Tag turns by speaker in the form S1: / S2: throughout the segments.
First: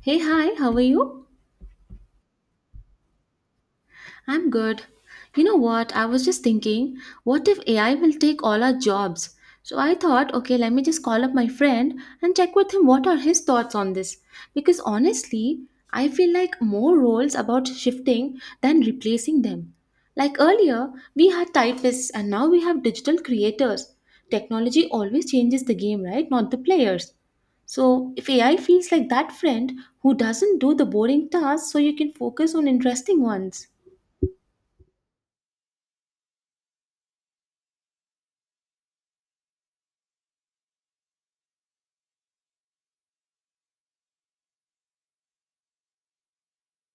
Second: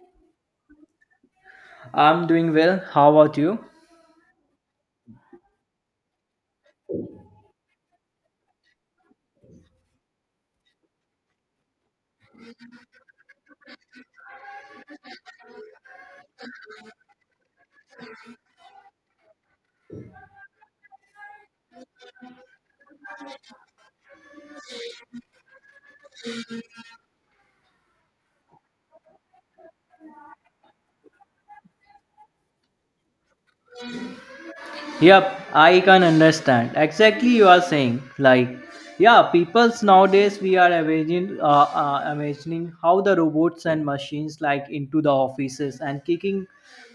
S1: Hey, hi, how are you?
S2: I'm doing well. How about you?
S1: I'm good. You know what? I was just thinking, what if AI will take all our jobs? So I thought, okay, let me just call up my friend and check with him what are his thoughts on this. Because honestly, I feel like more roles about shifting than replacing them. Like earlier, we had typists and now we have digital creators. Technology always changes the game, right? Not the players. So, if AI feels like that friend who doesn't do the boring tasks so you can focus on interesting ones.
S2: Yep, I can understand exactly you are saying. Like, yeah, people's nowadays we are imagining, imagining how the robots and machines like into the offices and kicking,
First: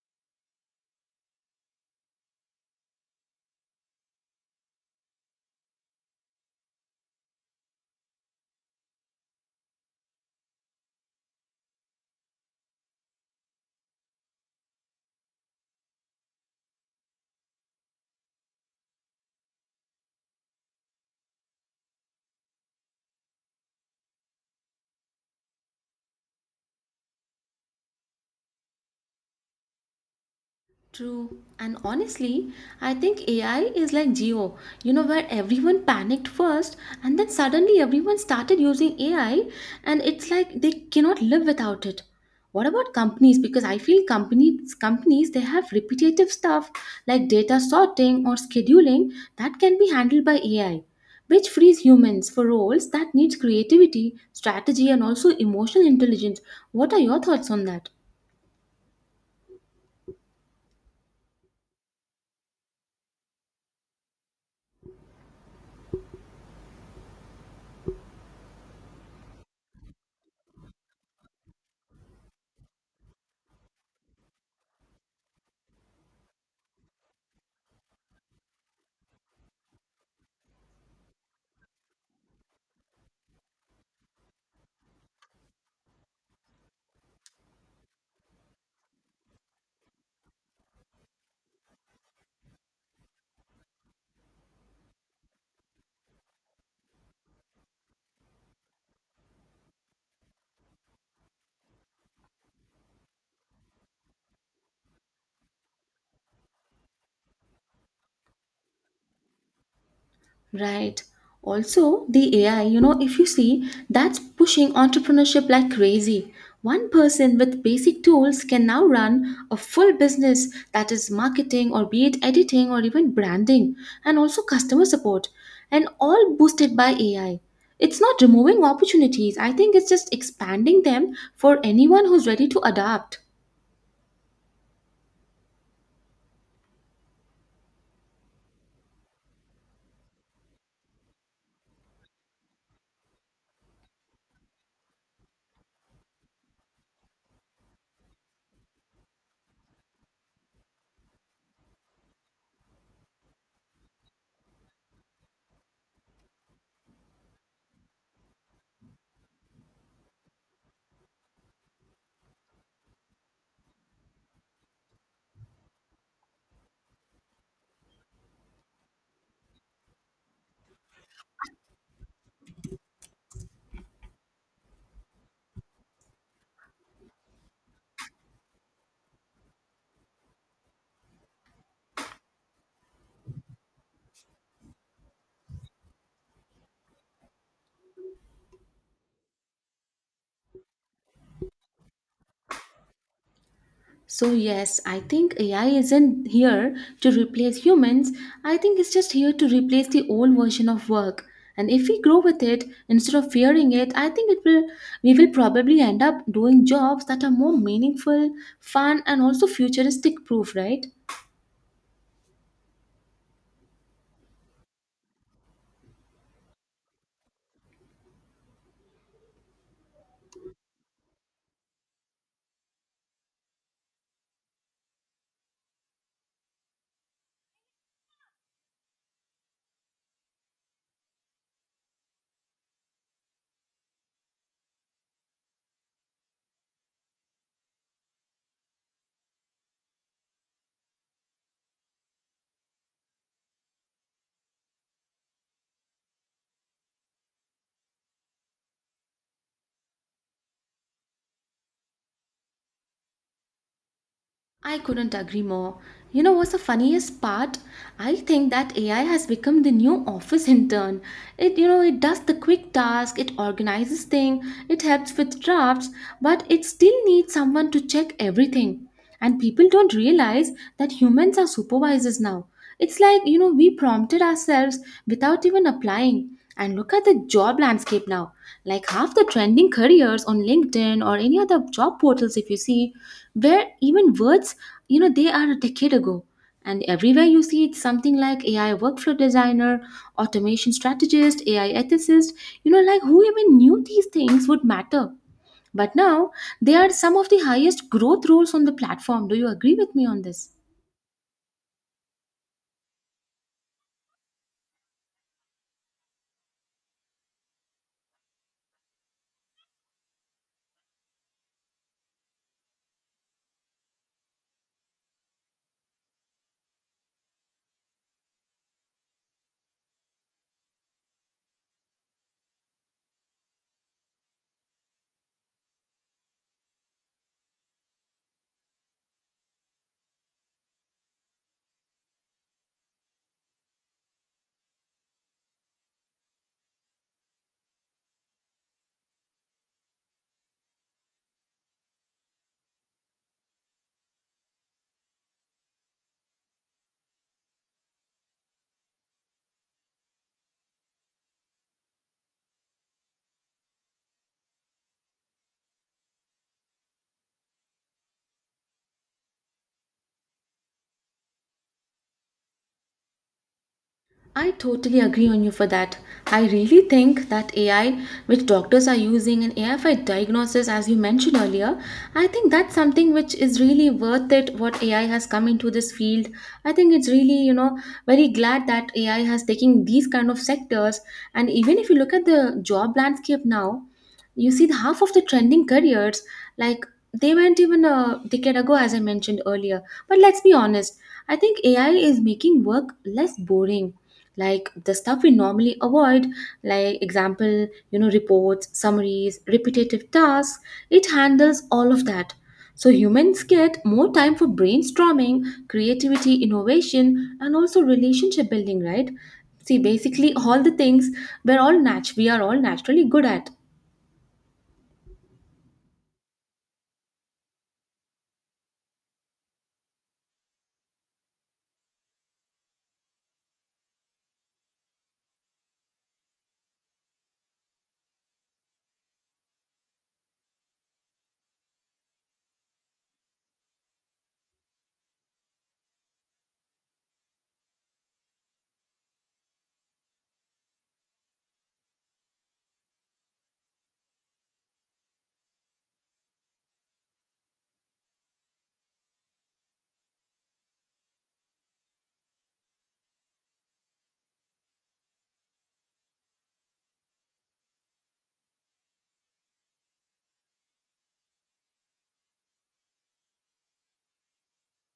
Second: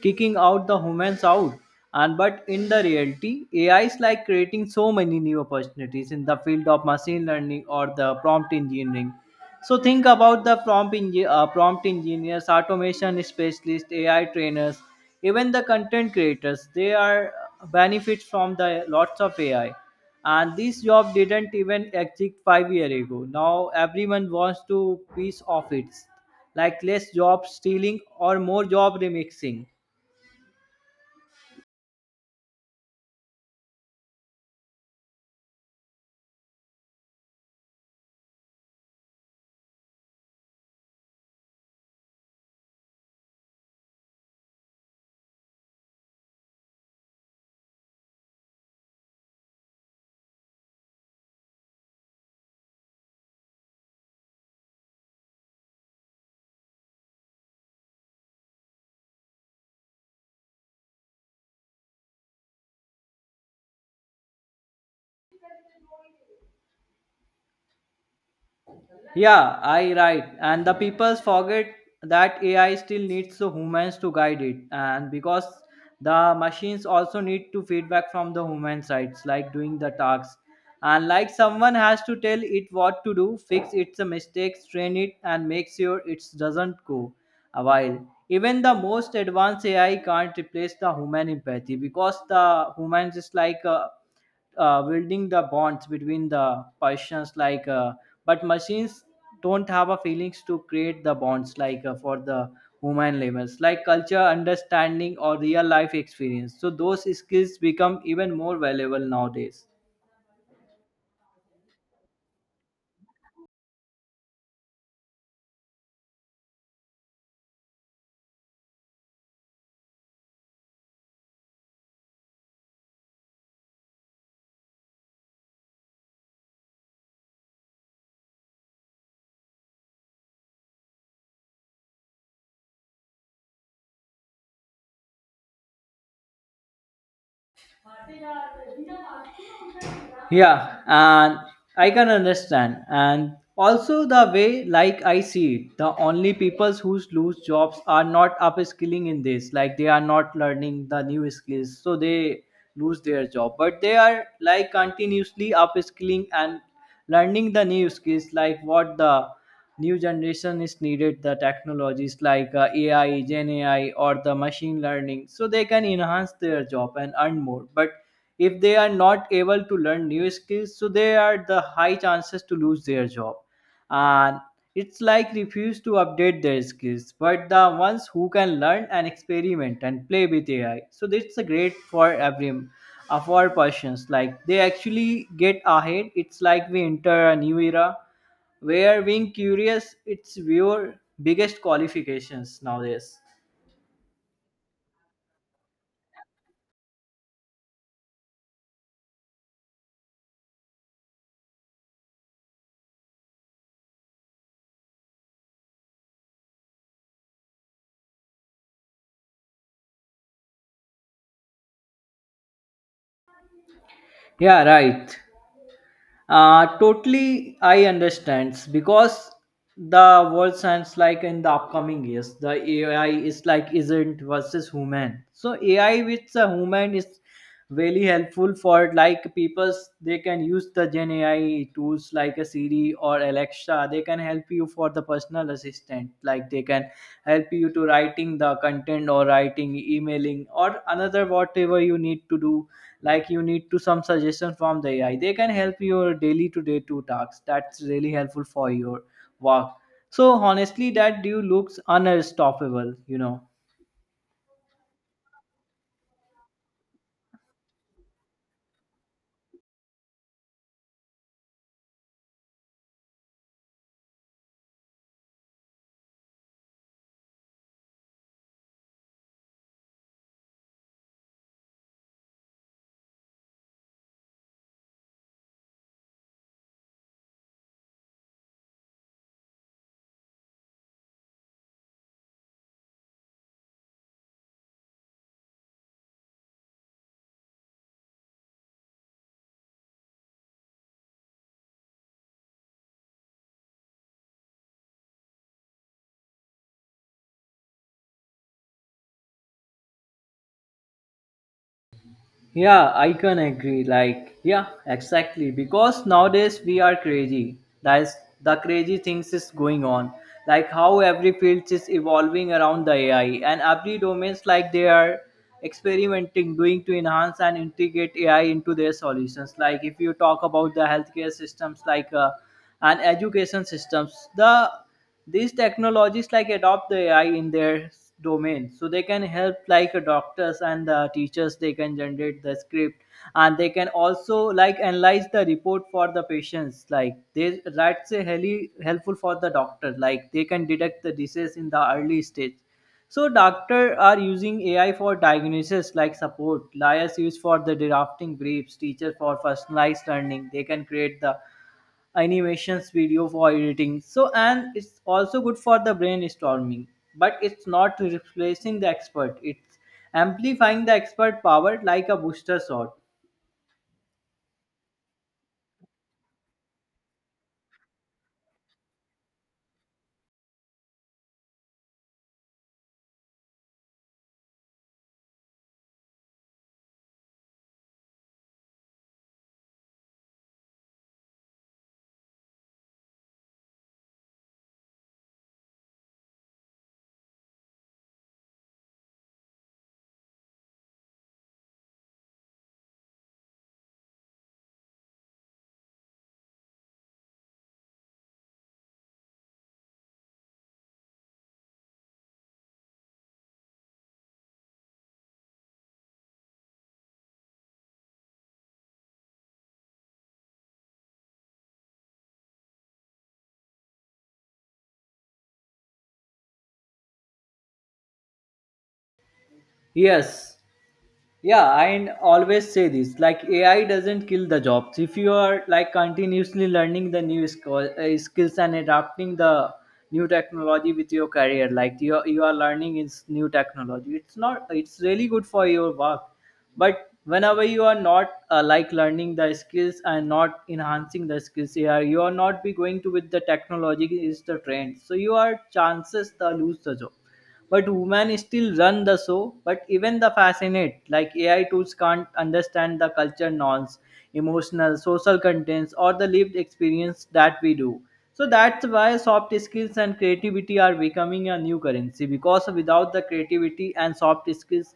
S2: kicking out the humans out. And but in the reality, AI is like creating so many new opportunities in the field of machine learning or the prompt engineering. So think about the prompt engineers, automation specialists, AI trainers, even the content creators. They are benefits from the lots of AI. And this job didn't even exist 5 years ago. Now everyone wants to piece of it, like less job stealing or more job remixing.
S1: True. And honestly, I think AI is like Geo, you know, where everyone panicked first and then suddenly everyone started using AI and it's like they cannot live without it. What about companies? Because I feel companies they have repetitive stuff like data sorting or scheduling that can be handled by AI, which frees humans for roles that needs creativity, strategy and also emotional intelligence. What are your thoughts on that?
S2: Yeah, I right. And the people forget that AI still needs the humans to guide it. And because the machines also need to feedback from the human sides, like doing the tasks. And like someone has to tell it what to do, fix its mistakes, train it, and make sure it doesn't go a while. Even the most advanced AI can't replace the human empathy because the humans is like building the bonds between the persons like but machines don't have a feelings to create the bonds like for the human levels like culture understanding or real life experience, so those skills become even more valuable nowadays.
S1: Right. Also, the AI, you know, if you see, that's pushing entrepreneurship like crazy. One person with basic tools can now run a full business that is marketing or be it editing or even branding and also customer support and all boosted by AI. It's not removing opportunities. I think it's just expanding them for anyone who's ready to adapt.
S2: Yeah, and I can understand. And also the way, like I see it, the only people who lose jobs are not upskilling in this. Like they are not learning the new skills, so they lose their job. But they are like continuously upskilling and learning the new skills, like what the new generation is needed the technologies like ai gen ai or the machine learning, so they can enhance their job and earn more. But if they are not able to learn new skills, so they are the high chances to lose their job, and it's like refuse to update their skills. But the ones who can learn and experiment and play with ai, so that's a great for every for persons like they actually get ahead. It's like we enter a new era where being curious its your biggest qualifications nowadays.
S1: So, yes, I think AI isn't here to replace humans. I think it's just here to replace the old version of work. And if we grow with it instead of fearing it, I think it will we will probably end up doing jobs that are more meaningful, fun, and also futuristic proof, right?
S2: Yeah, right. Totally, I understand because the world science like in the upcoming years, the AI is like isn't versus human. So AI with the human is really helpful for like people. They can use the Gen AI tools like a Siri or Alexa. They can help you for the personal assistant. Like they can help you to writing the content or writing, emailing or another whatever you need to do. Like you need to some suggestion from the ai, they can help your daily to day to tasks. That's really helpful for your work. So honestly, that dude looks unstoppable, you know.
S1: I couldn't agree more. You know what's the funniest part? I think that AI has become the new office intern. It you know it does the quick task, it organizes things, it helps with drafts, but it still needs someone to check everything. And people don't realize that humans are supervisors now. It's like, you know, we prompted ourselves without even applying. And look at the job landscape now. Like half the trending careers on LinkedIn or any other job portals, if you see, where even words, you know, they are a decade ago. And everywhere you see, it's something like AI workflow designer, automation strategist, AI ethicist. You know, like who even knew these things would matter? But now, they are some of the highest growth roles on the platform. Do you agree with me on this?
S2: Yeah, I can agree. Like, yeah, exactly. Because nowadays we are crazy. That's the crazy things is going on. Like how every field is evolving around the AI, and every domains like they are experimenting, doing to enhance and integrate AI into their solutions. Like if you talk about the healthcare systems, like and education systems, the these technologies like adopt the ai in their domain so they can help like doctors and the teachers, they can generate the script, and they can also like analyze the report for the patients. Like they that's a heli helpful for the doctor, like they can detect the disease in the early stage. So doctor are using ai for diagnosis, like support liars used for the drafting briefs, teacher for personalized learning. They can create the animations video for editing so, and it's also good for the brainstorming. But it's not replacing the expert, it's amplifying the expert power like a booster shot.
S1: I totally agree on you for that. I really think that AI, which doctors are using, and AI for diagnosis, as you mentioned earlier, I think that's something which is really worth it. What AI has come into this field, I think it's really you know very glad that AI has taken these kind of sectors. And even if you look at the job landscape now, you see the half of the trending careers like they went even a decade ago, as I mentioned earlier. But let's be honest, I think AI is making work less boring. Like the stuff we normally avoid, like example, you know, reports, summaries, repetitive tasks, it handles all of that. So humans get more time for brainstorming, creativity, innovation, and also relationship building, right? See, basically all the things we are all naturally good at.
S2: Yes, yeah, I always say this like ai doesn't kill the jobs if you are like continuously learning the new skills and adapting the new technology with your career. Like you are learning is new technology. It's not it's really good for your work. But whenever you are not like learning the skills and not enhancing the skills, ai you are not be going to with the technology is the trend, so you are chances to lose the job. But women still run the show, but even the fascinate like ai tools can't understand the culture norms, emotional social contents or the lived experience that we do. So that's why soft skills and creativity are becoming a new currency, because without the creativity and soft skills,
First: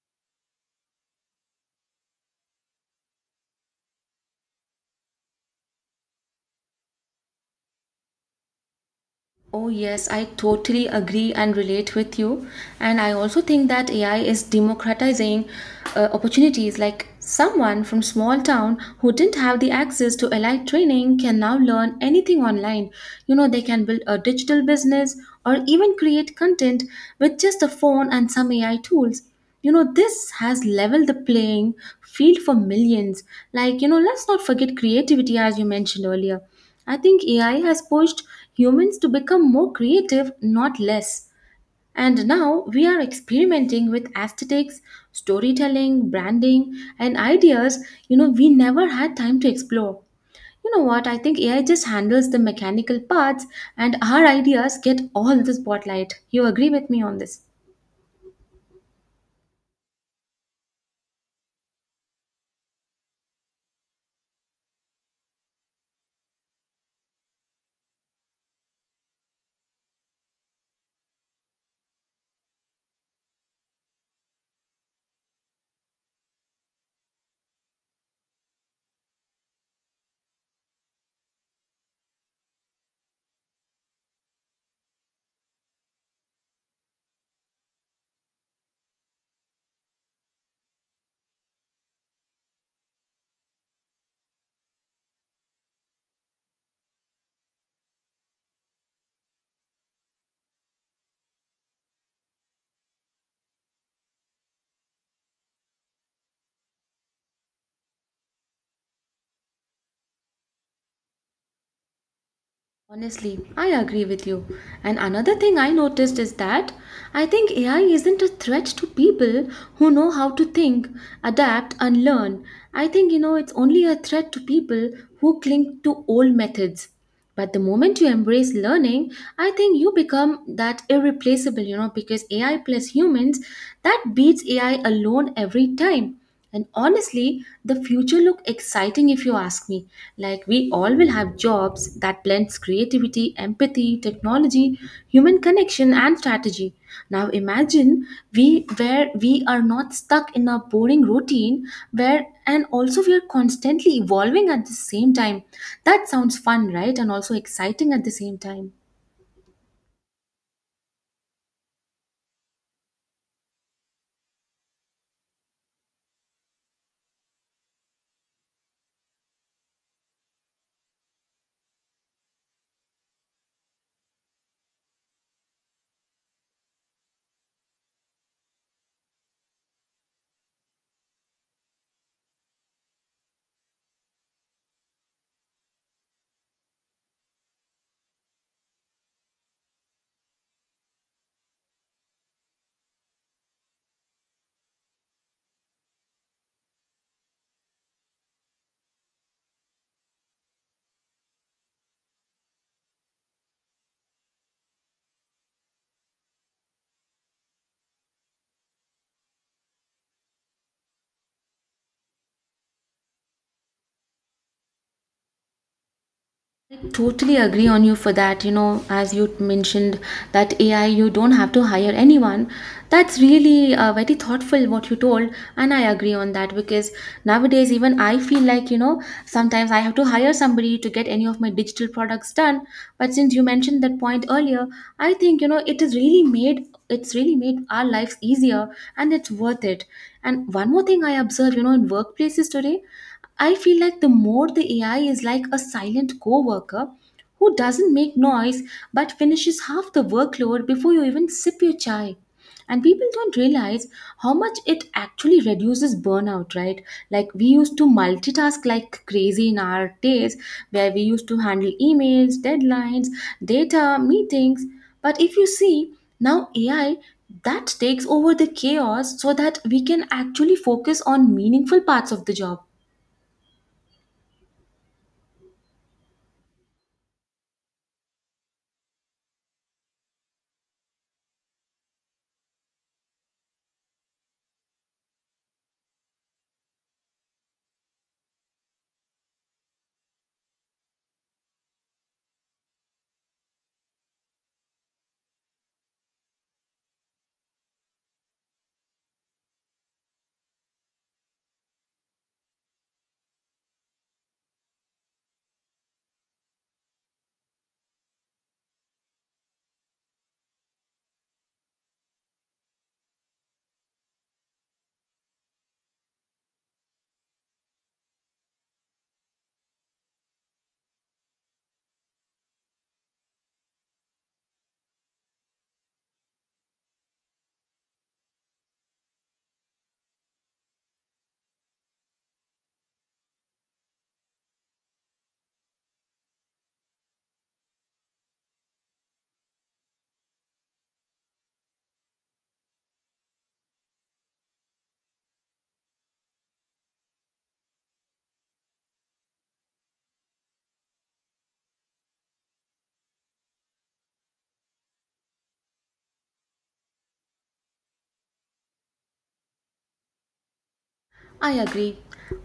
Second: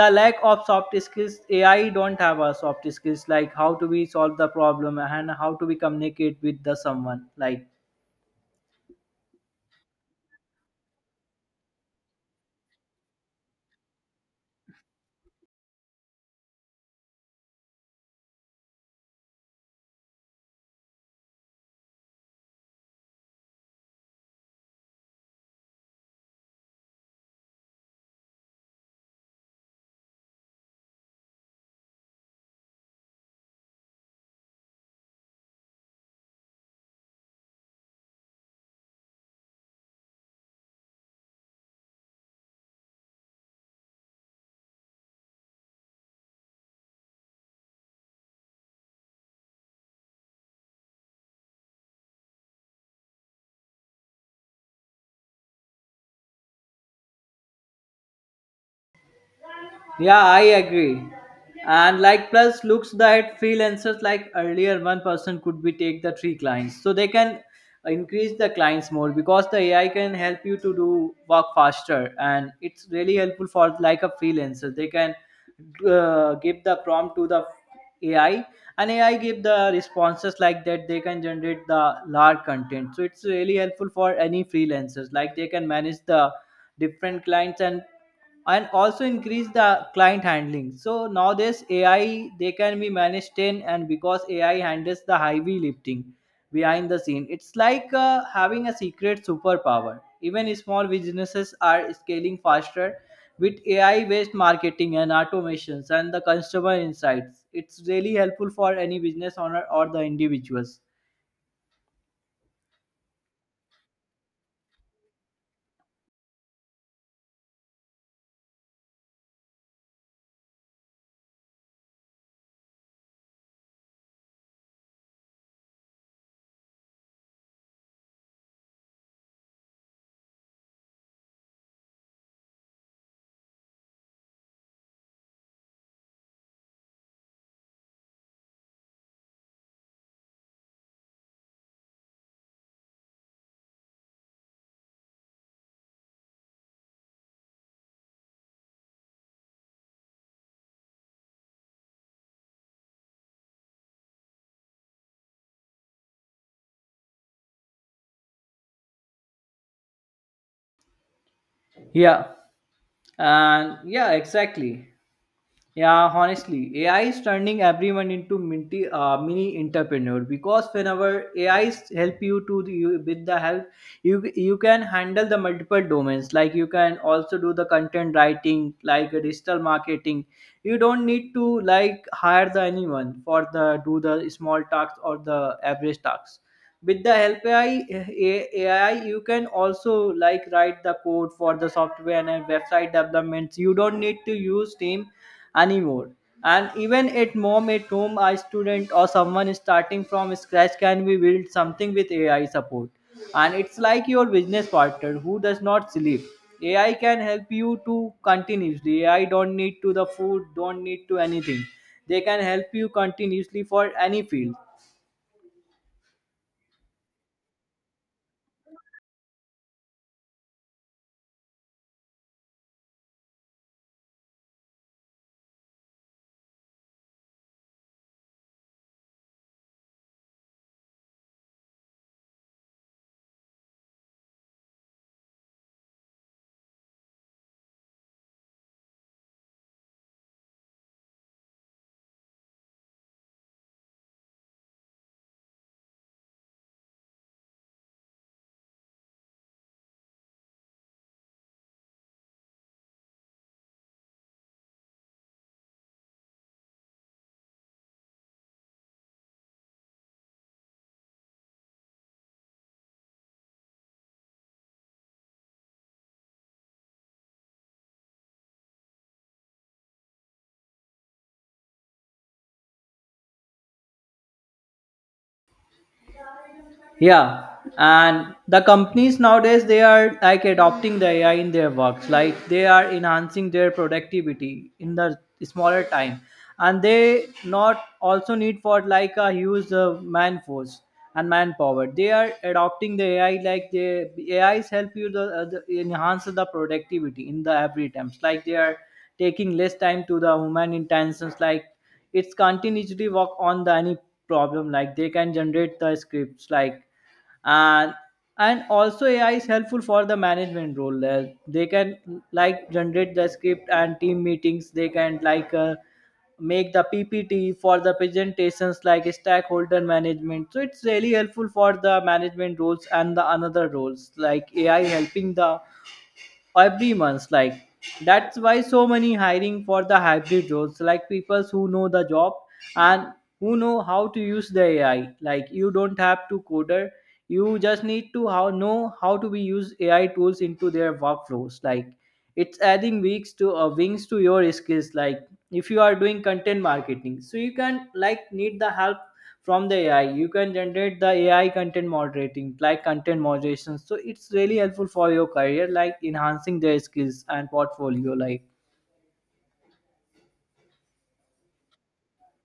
S2: the lack of soft skills, ai don't have a soft skills, like how to be solve the problem and how to be communicate with the someone like.
S1: Oh, yes, I totally agree and relate with you. And I also think that AI is democratizing opportunities. Like someone from small town who didn't have the access to allied training can now learn anything online. You know, they can build a digital business or even create content with just a phone and some AI tools. You know, this has leveled the playing field for millions. Like, you know, let's not forget creativity, as you mentioned earlier, I think AI has pushed humans to become more creative, not less. And now we are experimenting with aesthetics, storytelling, branding, and ideas you know we never had time to explore. You know what? I think AI just handles the mechanical parts, and our ideas get all the spotlight. You agree with me on this?
S2: Yeah, I agree. And like plus looks that freelancers like earlier one person could be take the 3 clients. So they can increase the clients more because the AI can help you to do work faster, and it's really helpful for like a freelancer. They can give the prompt to the AI, and AI give the responses like that they can generate the large content. So it's really helpful for any freelancers, like they can manage the different clients, and also increase the client handling. So nowadays ai they can be managed 10, and because ai handles the heavy lifting behind the scene, it's like having a secret superpower. Even small businesses are scaling faster with ai based marketing and automations and the customer insights. It's really helpful for any business owner or the individuals.
S1: Honestly, I agree with you. And another thing I noticed is that I think AI isn't a threat to people who know how to think, adapt, and learn. I think, you know, it's only a threat to people who cling to old methods. But the moment you embrace learning, I think you become that irreplaceable, you know, because AI plus humans, that beats AI alone every time. And honestly, the future look exciting if you ask me. Like we all will have jobs that blends creativity, empathy, technology, human connection and strategy. Now imagine we are not stuck in a boring routine where and also we are constantly evolving at the same time. That sounds fun, right? And also exciting at the same time.
S2: Yeah, and yeah, exactly. Yeah, honestly, AI is turning everyone into mini entrepreneur because whenever AI is help you to with the help, you can handle the multiple domains. Like you can also do the content writing, like a digital marketing. You don't need to like hire the anyone for the do the small tasks or the average tasks with the help AI, you can also like write the code for the software and website developments. You don't need to use Team anymore. And even at mom at home, a student or someone starting from scratch can be build something with AI support. And it's like your business partner who does not sleep. AI can help you to continuously. AI don't need to the food, don't need to anything. They can help you continuously for any field.
S1: Totally agree on you for that. You know, as you mentioned that AI you don't have to hire anyone, that's really very thoughtful what you told. And I agree on that, because nowadays even I feel like, you know, sometimes I have to hire somebody to get any of my digital products done. But since you mentioned that point earlier, I think, you know, it's really made our lives easier and it's worth it. And one more thing I observe, you know, in workplaces today, I feel like the more the AI is like a silent coworker who doesn't make noise but finishes half the workload before you even sip your chai. And people don't realize how much it actually reduces burnout, right? Like we used to multitask like crazy in our days where we used to handle emails, deadlines, data, meetings. But if you see, now AI that takes over the chaos so that we can actually focus on meaningful parts of the job.
S2: Yeah, and the companies nowadays they are like adopting the AI in their works, like they are enhancing their productivity in the smaller time, and they not also need for like a huge man force and manpower. They are adopting the AI like the AIs help you the enhance the productivity in the every times. Like they are taking less time to the human intentions. Like it's continuously work on the any problem. Like they can generate the scripts like, and and also ai is helpful for the management role. They can like generate the script and team meetings. They can like make the ppt for the presentations, like stakeholder management. So it's really helpful for the management roles and the another roles like ai helping the every month. Like that's why so many hiring for the hybrid roles, like people who know the job, and who know how to use the ai. Like you don't have to coder, you just need to how know how to be use ai tools into their workflows. Like it's adding weeks to wings to your skills. Like if you are doing content marketing, so you can like need the help from the AI. You can generate the AI content moderating, like content moderation. So it's really helpful for your career, like enhancing their skills and portfolio. Like,
S1: I agree.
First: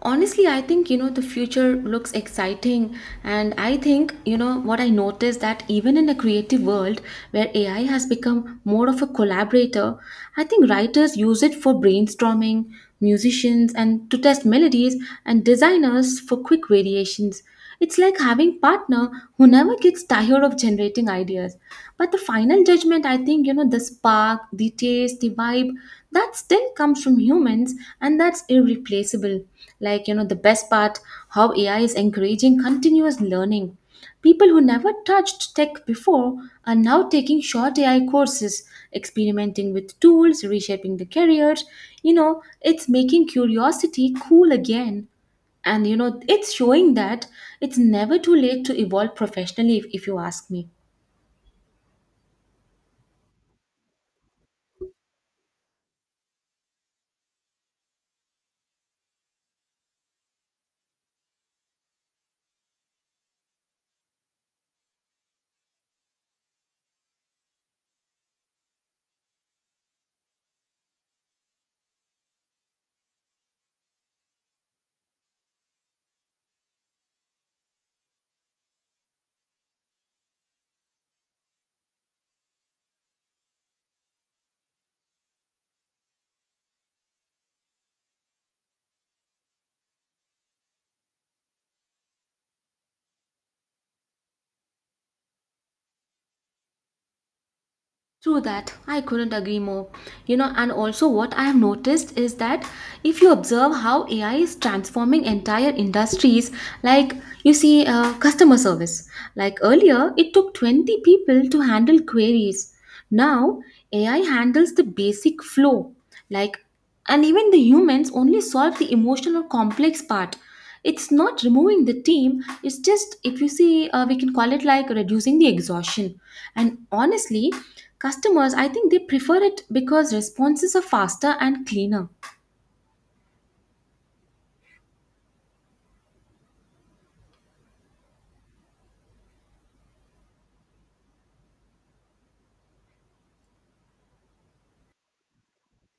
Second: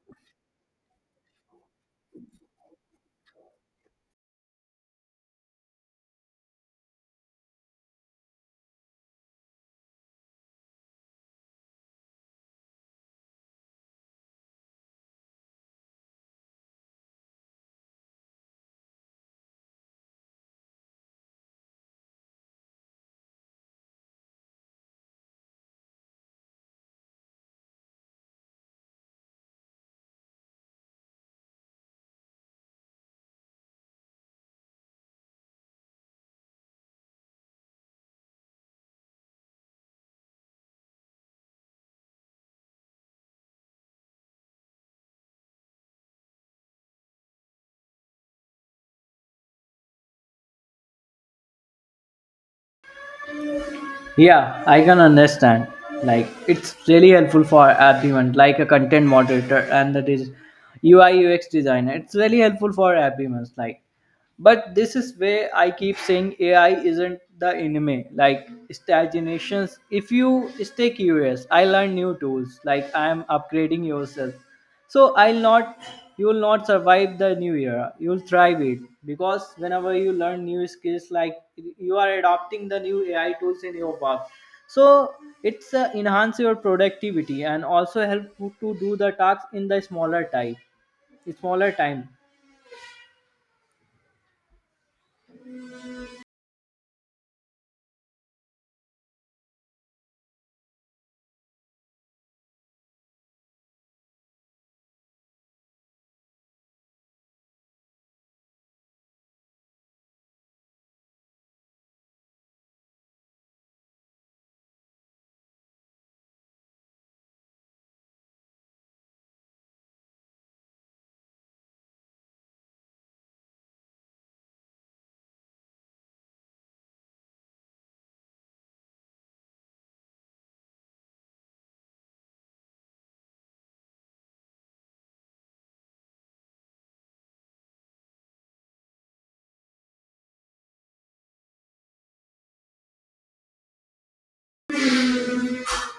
S1: Honestly, I think you know the future looks exciting, and I think you know what I noticed that even in a creative world where AI has become more of a collaborator, I think writers use it for brainstorming, musicians and to test melodies, and designers for quick variations. It's like having partner who never gets tired of generating ideas. But the final judgment, I think, you know, the spark, the taste, the vibe, that still comes from humans and that's irreplaceable. Like, you know, the best part, how AI is encouraging continuous learning. People who never touched tech before are now taking short AI courses, experimenting with tools, reshaping the careers. You know, it's making curiosity cool again and you know it's showing that it's never too late to evolve professionally if you ask me.
S2: yeah, I can understand. Like, it's really helpful for everyone, like a content moderator and that is UI UX designer. It's really helpful for everyone. Like, but this is where I keep saying AI isn't the enemy. Like stagnations, if you stay curious, I learn new tools. Like I am upgrading yourself. So I'll not, you will not survive the new era. You'll thrive it because whenever you learn new skills, like you are adopting the new AI tools in your work. So it's enhance your productivity and also help you to do the tasks in the smaller time, smaller time.
S1: True that. I couldn't agree more. You know, and also what I have noticed is that if you observe how AI is transforming entire industries, like you see customer service, like earlier it took 20 people to handle queries. Now AI handles the basic flow, like. And even the humans only solve the emotional or complex part. It's not removing the team, it's just, if you see, we can call it like reducing the exhaustion. And honestly, customers, I think they prefer it because responses are faster and cleaner.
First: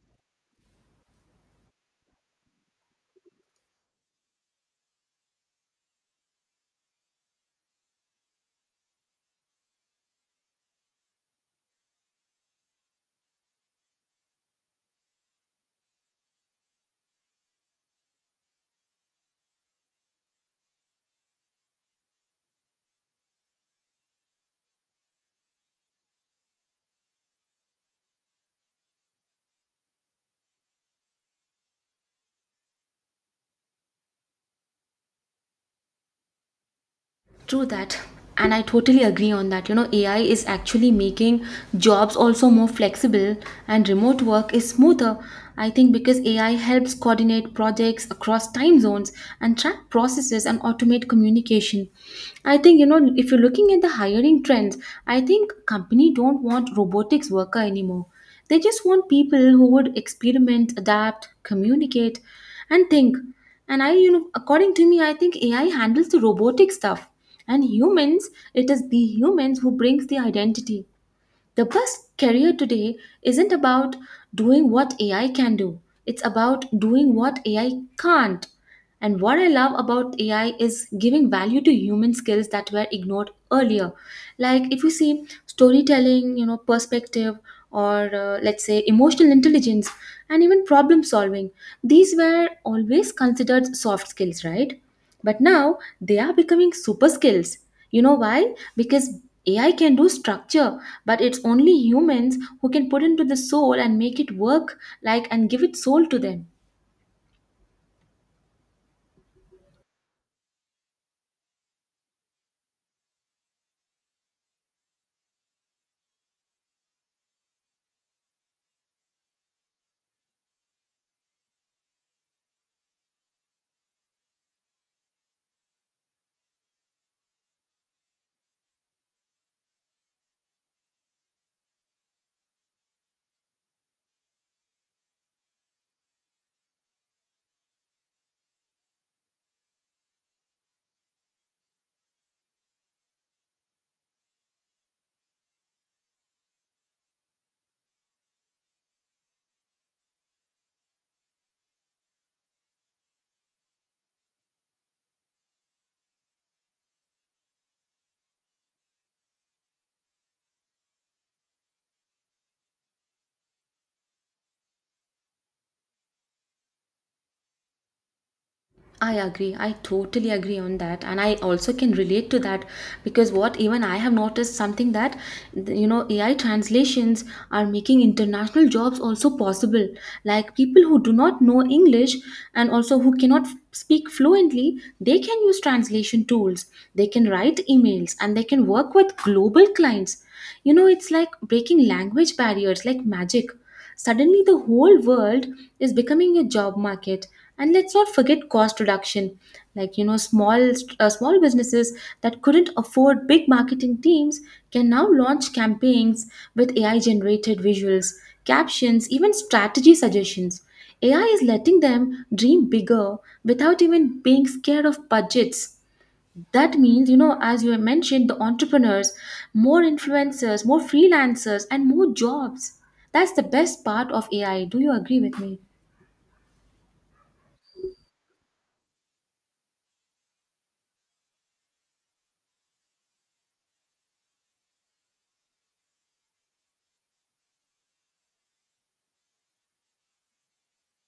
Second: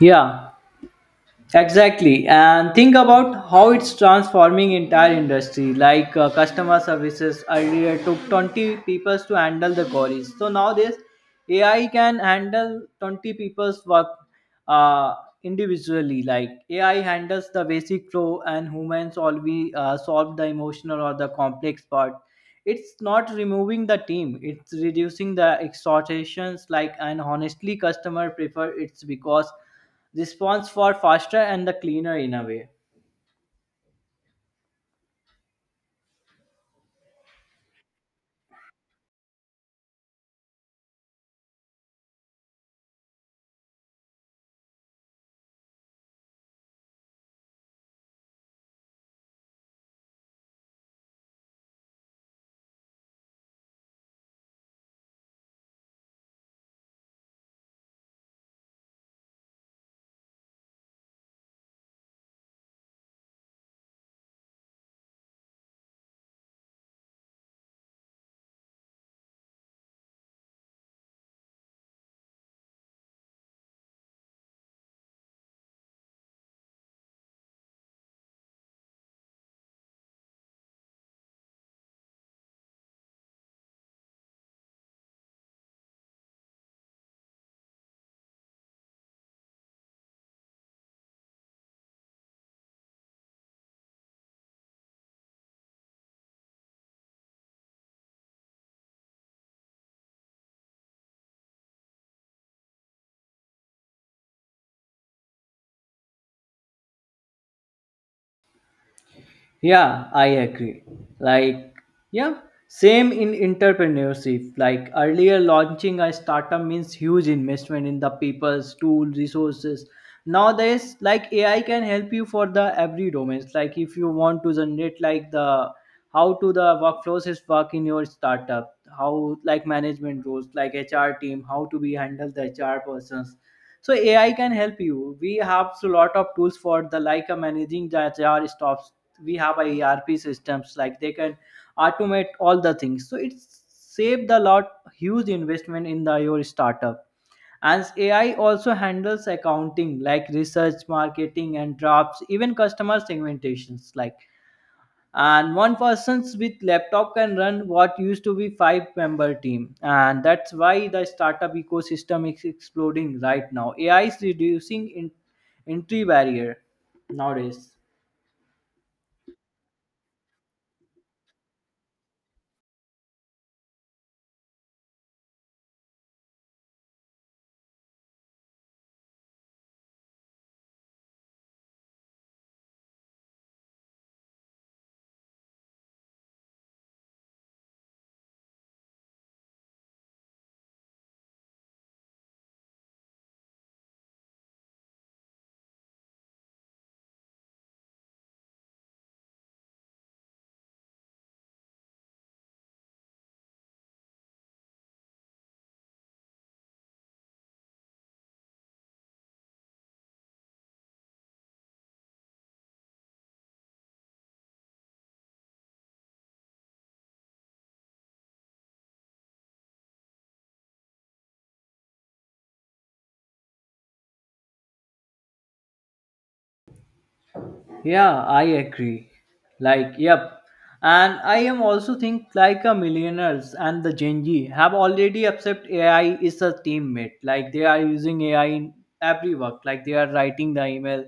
S2: Yeah, exactly, and think about how it's transforming entire industry. Like customer services earlier took 20 people to handle the queries. So nowadays, AI can handle 20 people's work uh, individually. Like AI handles the basic flow, and humans always solve the emotional or the complex part. It's not removing the team; it's reducing the exhortations. Like and honestly, customer prefer it's because response for faster and the cleaner in a way.
S1: True that. And I totally agree on that. You know, AI is actually making jobs also more flexible and remote work is smoother. I think because AI helps coordinate projects across time zones and track processes and automate communication. I think, you know, if you're looking at the hiring trends, I think company don't want robotics worker anymore, they just want people who would experiment, adapt, communicate, and think. And I, you know, according to me, I think AI handles the robotic stuff. And humans, it is the humans who brings the identity. The best career today isn't about doing what AI can do, it's about doing what AI can't. And what I love about AI is giving value to human skills that were ignored earlier. Like if you see storytelling, you know, perspective, or let's say emotional intelligence, and even problem solving, these were always considered soft skills, right? But now they are becoming super skills. You know why? Because AI can do structure, but it's only humans who can put into the soul and make it work like and give it soul to them.
S2: Yeah, I agree. Like, yeah, same in entrepreneurship. Like earlier, launching a startup means huge investment in the people's tools, resources. Nowadays, like AI can help you for the every domains. Like if you want to generate like the how to the workflows is work in your startup, how like management roles, like HR team, how to be handle the HR persons. So AI can help you. We have a lot of tools for the like managing the HR stuff. We have a ERP systems like they can automate all the things, so it's saved a lot huge investment in the your startup. And AI also handles accounting like research, marketing, and drops even customer segmentations like. And one person's with laptop can run what used to be five-member team, and that's why the startup ecosystem is exploding right now. AI is reducing in entry barrier nowadays.
S1: I agree. I totally agree on that. And I also can relate to that because what even I have noticed something that, you know, AI translations are making international jobs also possible. Like people who do not know English and also who cannot speak fluently, they can use translation tools. They can write emails and they can work with global clients. You know, it's like breaking language barriers like magic. Suddenly, the whole world is becoming a job market. And let's not forget cost reduction. Like, you know, small businesses that couldn't afford big marketing teams can now launch campaigns with AI generated visuals, captions, even strategy suggestions. AI is letting them dream bigger without even being scared of budgets. That means, you know, as you have mentioned, the entrepreneurs, more influencers, more freelancers, and more jobs. That's the best part of AI. Do you agree with me?
S2: Yeah, I agree. Like, yep. And I am also think like a millionaires and the Gen Z have already accept AI is a teammate. Like they are using AI in every work. Like they are writing the email,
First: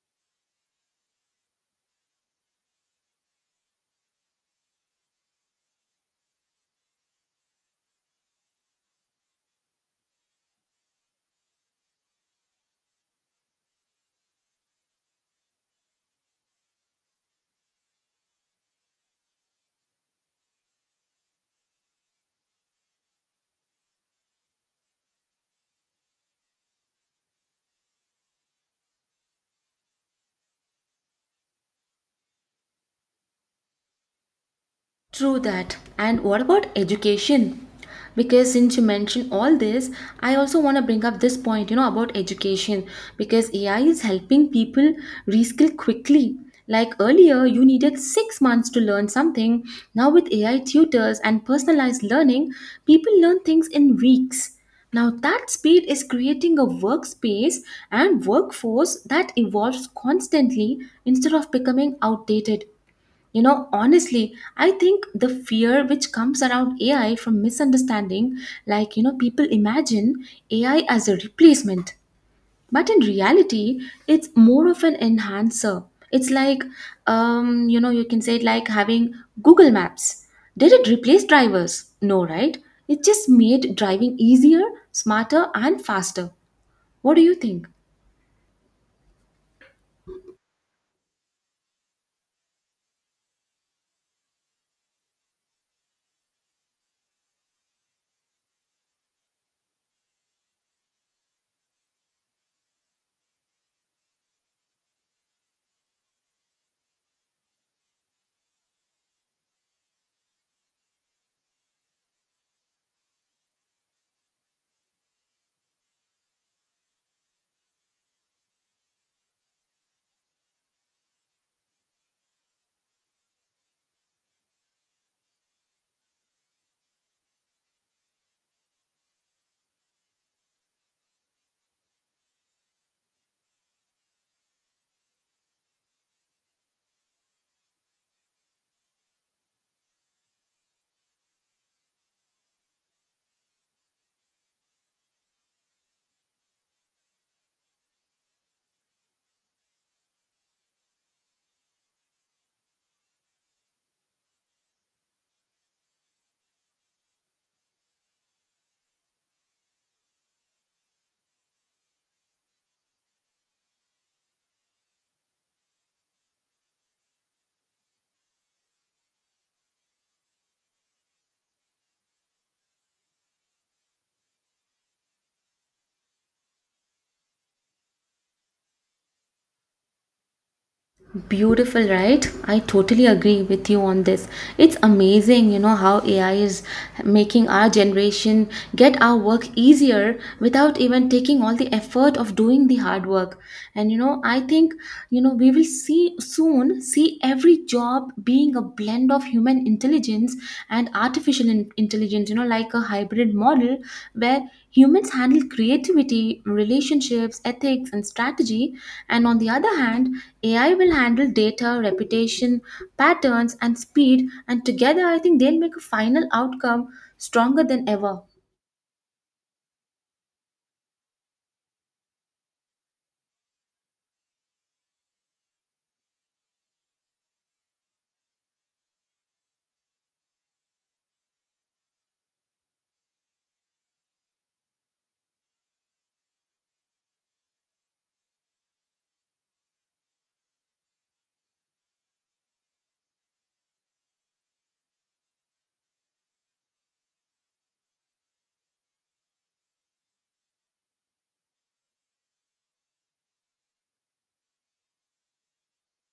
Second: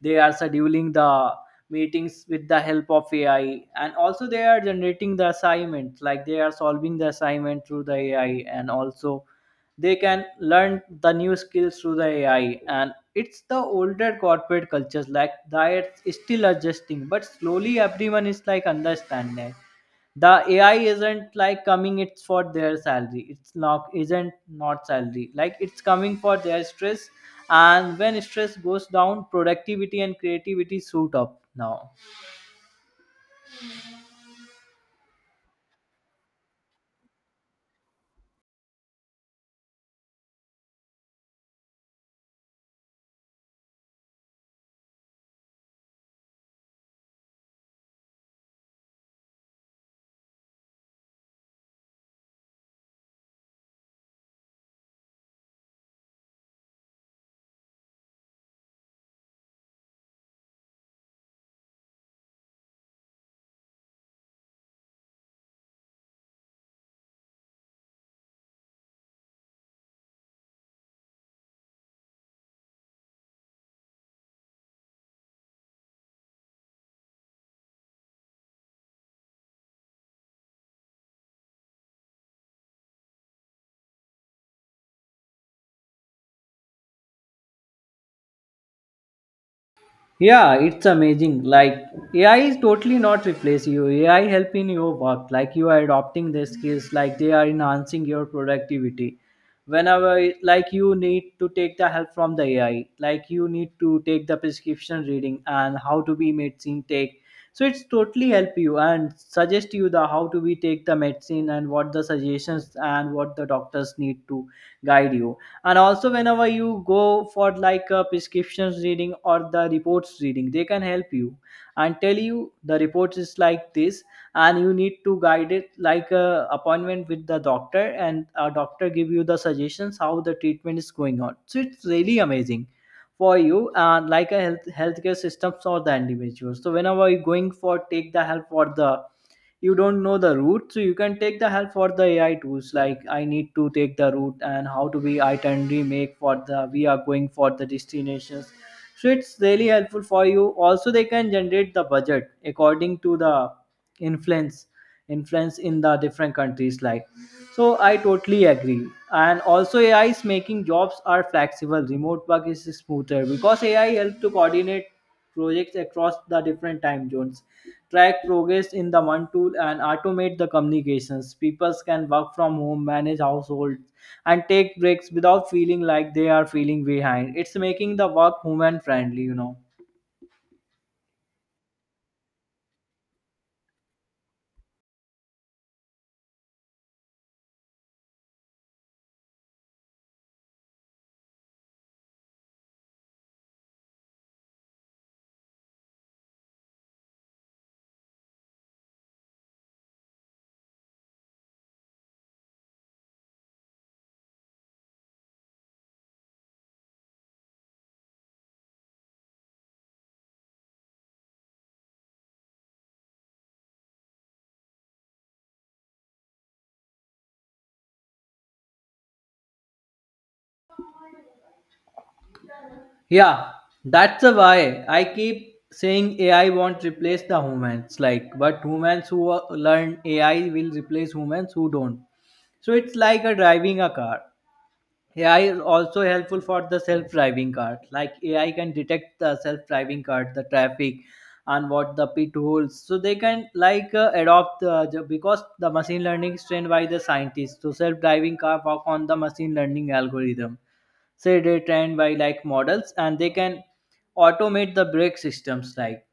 S2: they are scheduling the meetings with the help of AI, and also they are generating the assignments. Like they are solving the assignment through the AI, and also they can learn the new skills through the AI. And it's the older corporate cultures like that is still adjusting, but slowly everyone is like understanding. The AI isn't like coming it's for their salary. It's not isn't not salary. Like it's coming for their stress, and when stress goes down, productivity and creativity suit up now.
S1: True that. And what about education? Because since you mentioned all this, I also want to bring up this point, you know, about education. Because AI is helping people reskill quickly. Like earlier, you needed 6 months to learn something. Now, with AI tutors and personalized learning, people learn things in weeks. Now, that speed is creating a workspace and workforce that evolves constantly instead of becoming outdated. You know, honestly, I think the fear which comes around AI from misunderstanding, like, you know, people imagine AI as a replacement. But in reality, it's more of an enhancer. It's like, you know, you can say it like having Google Maps. Did it replace drivers? No, right? It just made driving easier, smarter, and faster. What do you think?
S2: Yeah, it's amazing. Like AI is totally not replace you. AI help in your work. Like you are adopting their skills. Like they are enhancing your productivity. Whenever like you need to take the help from the AI. Like you need to take the prescription reading and how to be medicine take. So it's totally help you and suggest you the how to be take the medicine and what the suggestions and what the doctors need to guide you. And also whenever you go for like a prescriptions reading or the reports reading, they can help you and tell you the report is like this. And you need to guide it like a appointment with the doctor, and a doctor give you the suggestions how the treatment is going on. So it's really amazing for you and like a healthcare systems or the individuals. So whenever you're going for take the help for the, you don't know the route, so you can take the help for the AI tools. Like I need to take the route and how to be itinerary make for the we are going for the destinations. So it's really helpful for you. Also they can generate the budget according to the influence influence in the different countries like. So I totally agree. And also AI is making jobs are flexible, remote work is smoother because AI helps to coordinate projects across the different time zones, track progress in the one tool, and automate the communications. People can work from home, manage households, and take breaks without feeling like they are feeling behind. It's making the work human friendly, you know.
S1: Beautiful, right? I totally agree with you on this. It's amazing, you know, how AI is making our generation get our work easier without even taking all the effort of doing the hard work. And, you know, I think, you know, we will see soon see every job being a blend of human intelligence and intelligence, you know, like a hybrid model where humans handle creativity, relationships, ethics, and strategy, and on the other hand, AI will handle data, reputation, patterns, and speed, and together I think they'll make a final outcome stronger than ever.
S2: Yeah, that's the why I keep saying AI won't replace the humans, like, but humans who learn AI will replace humans who don't. So it's like a driving a car. AI is also helpful for the self-driving car. Like AI can detect the self-driving car, the traffic, and what the pit holes. So they can like adopt because the machine learning is trained by the scientists. So self-driving car work on the machine learning algorithm say they trained by like models, and they can automate the brake systems like.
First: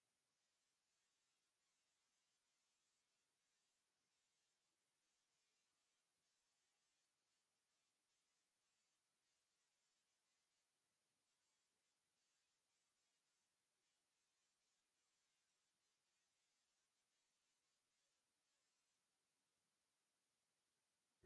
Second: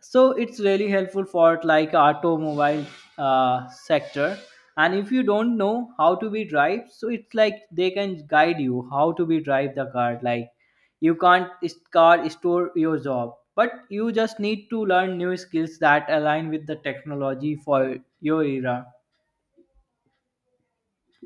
S2: So it's really helpful for like automobile sector. And if you don't know how to be drive, so it's like they can guide you how to be drive the car like. You can't car store your job, but you just need to learn new skills that align with the technology for your era.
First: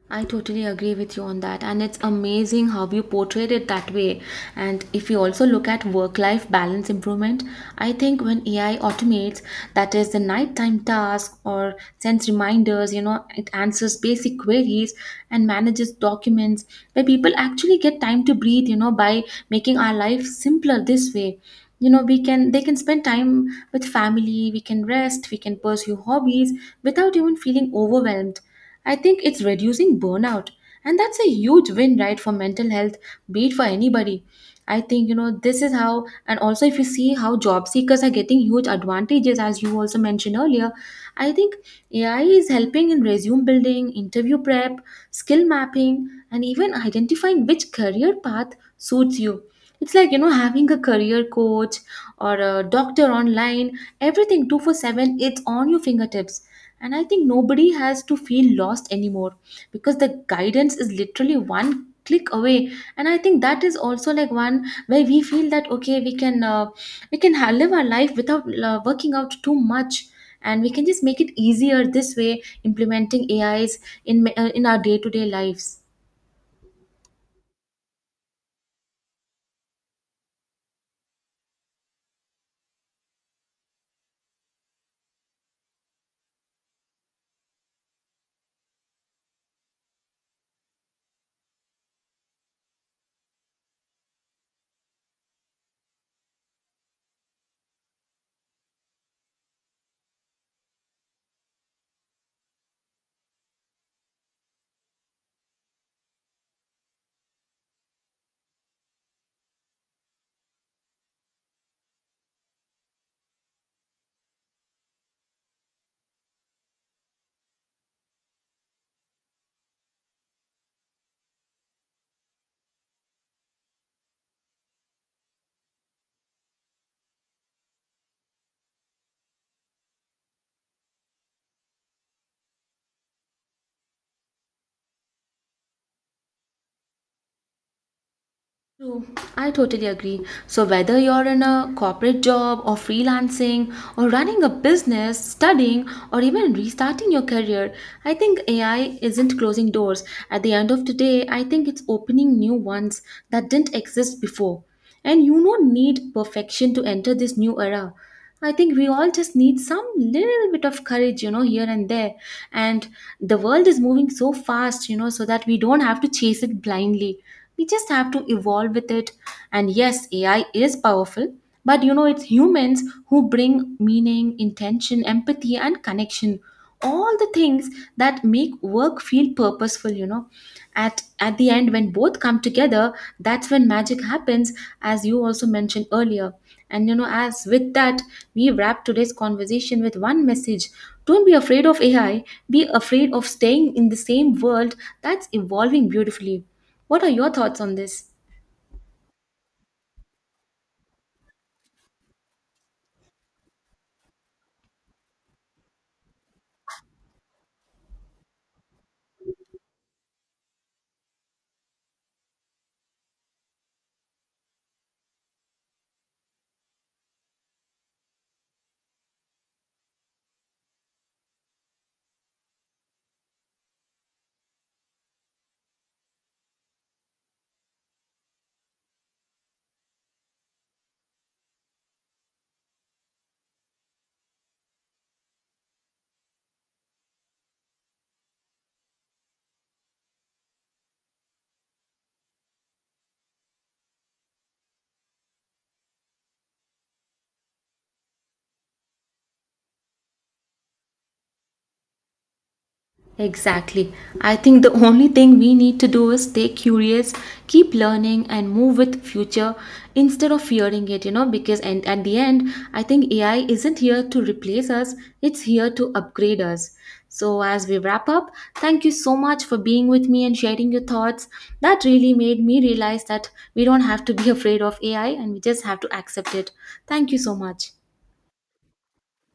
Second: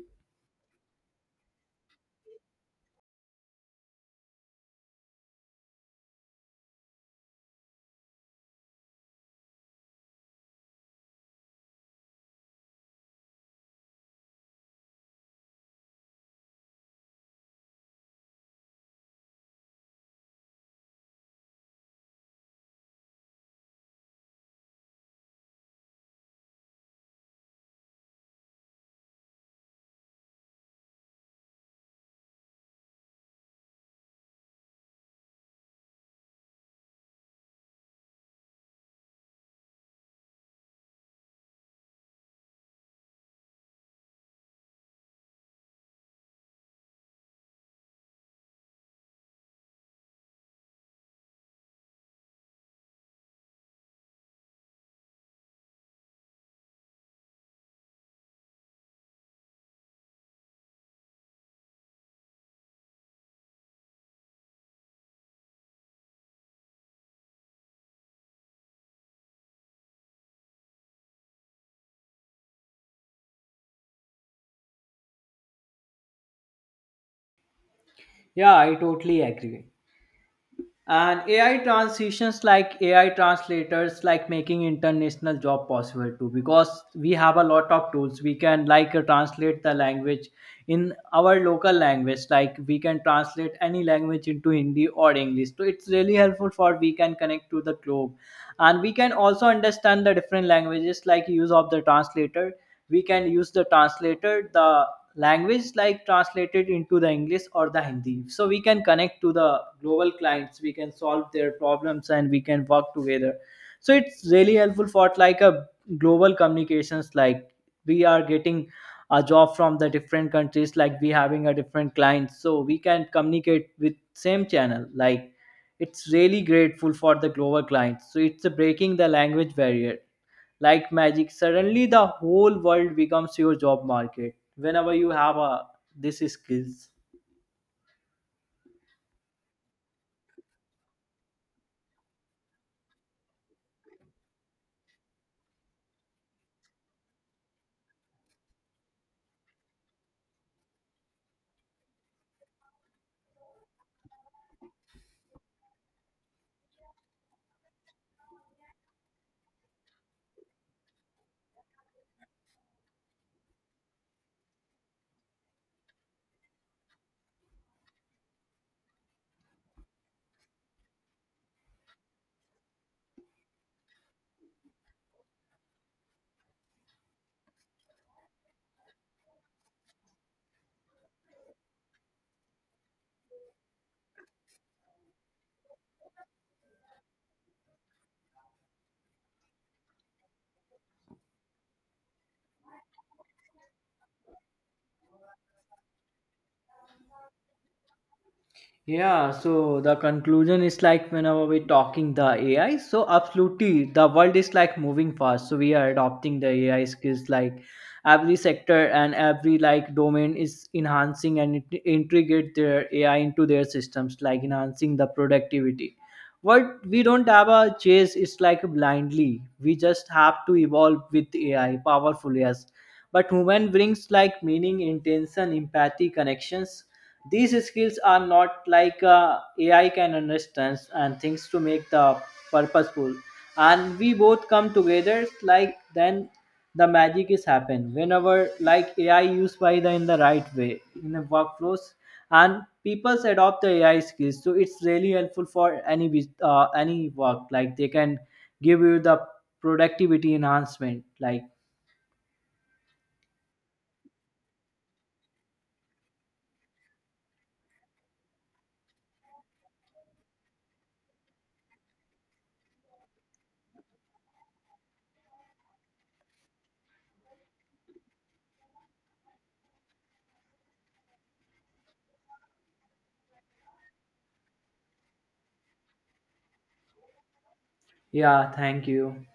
S1: I totally agree with you on that, and it's amazing how you portrayed it that way. And if you also look at work life balance improvement, I think when AI automates, that is the nighttime task, or sends reminders, you know, it answers basic queries and manages documents, where people actually get time to breathe, you know. By making our life simpler this way, you know, we can, they can spend time with family, we can rest, we can pursue hobbies without even feeling overwhelmed. I think it's reducing burnout, and that's a huge win, right, for mental health, be it for anybody. I think, you know, this is how, and also if you see how job seekers are getting huge advantages, as you also mentioned earlier, I think AI is helping in resume building, interview prep, skill mapping, and even identifying which career path suits you. It's like, you know, having a career coach or a doctor online, everything 24/7. It's on your fingertips, and I think nobody has to feel lost anymore because the guidance is literally one click away. And I think that is also like one where we feel that, okay, we can we live our life without working out too much, and we can just make it easier this way, implementing AIs in in our day to day lives.
S2: Yeah, I totally agree. And AI transitions like AI translators, like making international job possible too, because we have a lot of tools. We can like translate the language in our local language, like we can translate any language into Hindi or English. So it's really helpful for we can connect to the globe, and we can also understand the different languages, like use of the translator. We can use the translator. The language like translated into the English or the Hindi, so we can connect to the global clients, we can solve their problems, and we can work together. So it's really helpful for like a global communications like. We are getting a job from the different countries, like we having a different client, so we can communicate with same channel like. It's really grateful for the global clients. So it's a breaking the language barrier like magic. Suddenly the whole world becomes your job market whenever you have a this skills.
S1: True, I totally agree. So, whether you're in a corporate job or freelancing or running a business, studying, or even restarting your career, I think AI isn't closing doors. At the end of the day, I think it's opening new ones that didn't exist before. And you don't need perfection to enter this new era. I think we all just need some little bit of courage, you know, here and there. And the world is moving so fast, you know, so that we don't have to chase it blindly. We just have to evolve with it. And yes, AI is powerful, but you know, it's humans who bring meaning, intention, empathy, and connection. All the things that make work feel purposeful, you know. At the end, when both come together, that's when magic happens, as you also mentioned earlier. And you know, as with that, we wrap today's conversation with one message. Don't be afraid of AI, be afraid of staying in the same world that's evolving beautifully. What are your thoughts on this?
S2: Yeah, so the conclusion is like whenever we're talking the AI, so absolutely the world is like moving fast. So we are adopting the AI skills like every sector and every like domain is enhancing, and it integrate their AI into their systems, like enhancing the productivity. What we don't have a chase is like blindly. We just have to evolve with AI, powerful yes. But human brings like meaning, intention, empathy, connections these skills are not like AI can understand and things to make the purposeful. And we both come together like then the magic is happen whenever like AI used by the in the right way in the workflows. And people adopt the AI skills, so it's really helpful for any any work. Like they can give you the productivity enhancement like.
S1: Exactly. I think the only thing we need to do is stay curious, keep learning, and move with future instead of fearing it, you know, because and at the end, I think AI isn't here to replace us, it's here to upgrade us. So as we wrap up, thank you so much for being with me and sharing your thoughts. That really made me realize that we don't have to be afraid of AI, and we just have to accept it. Thank you so much.
S2: Yeah, thank you.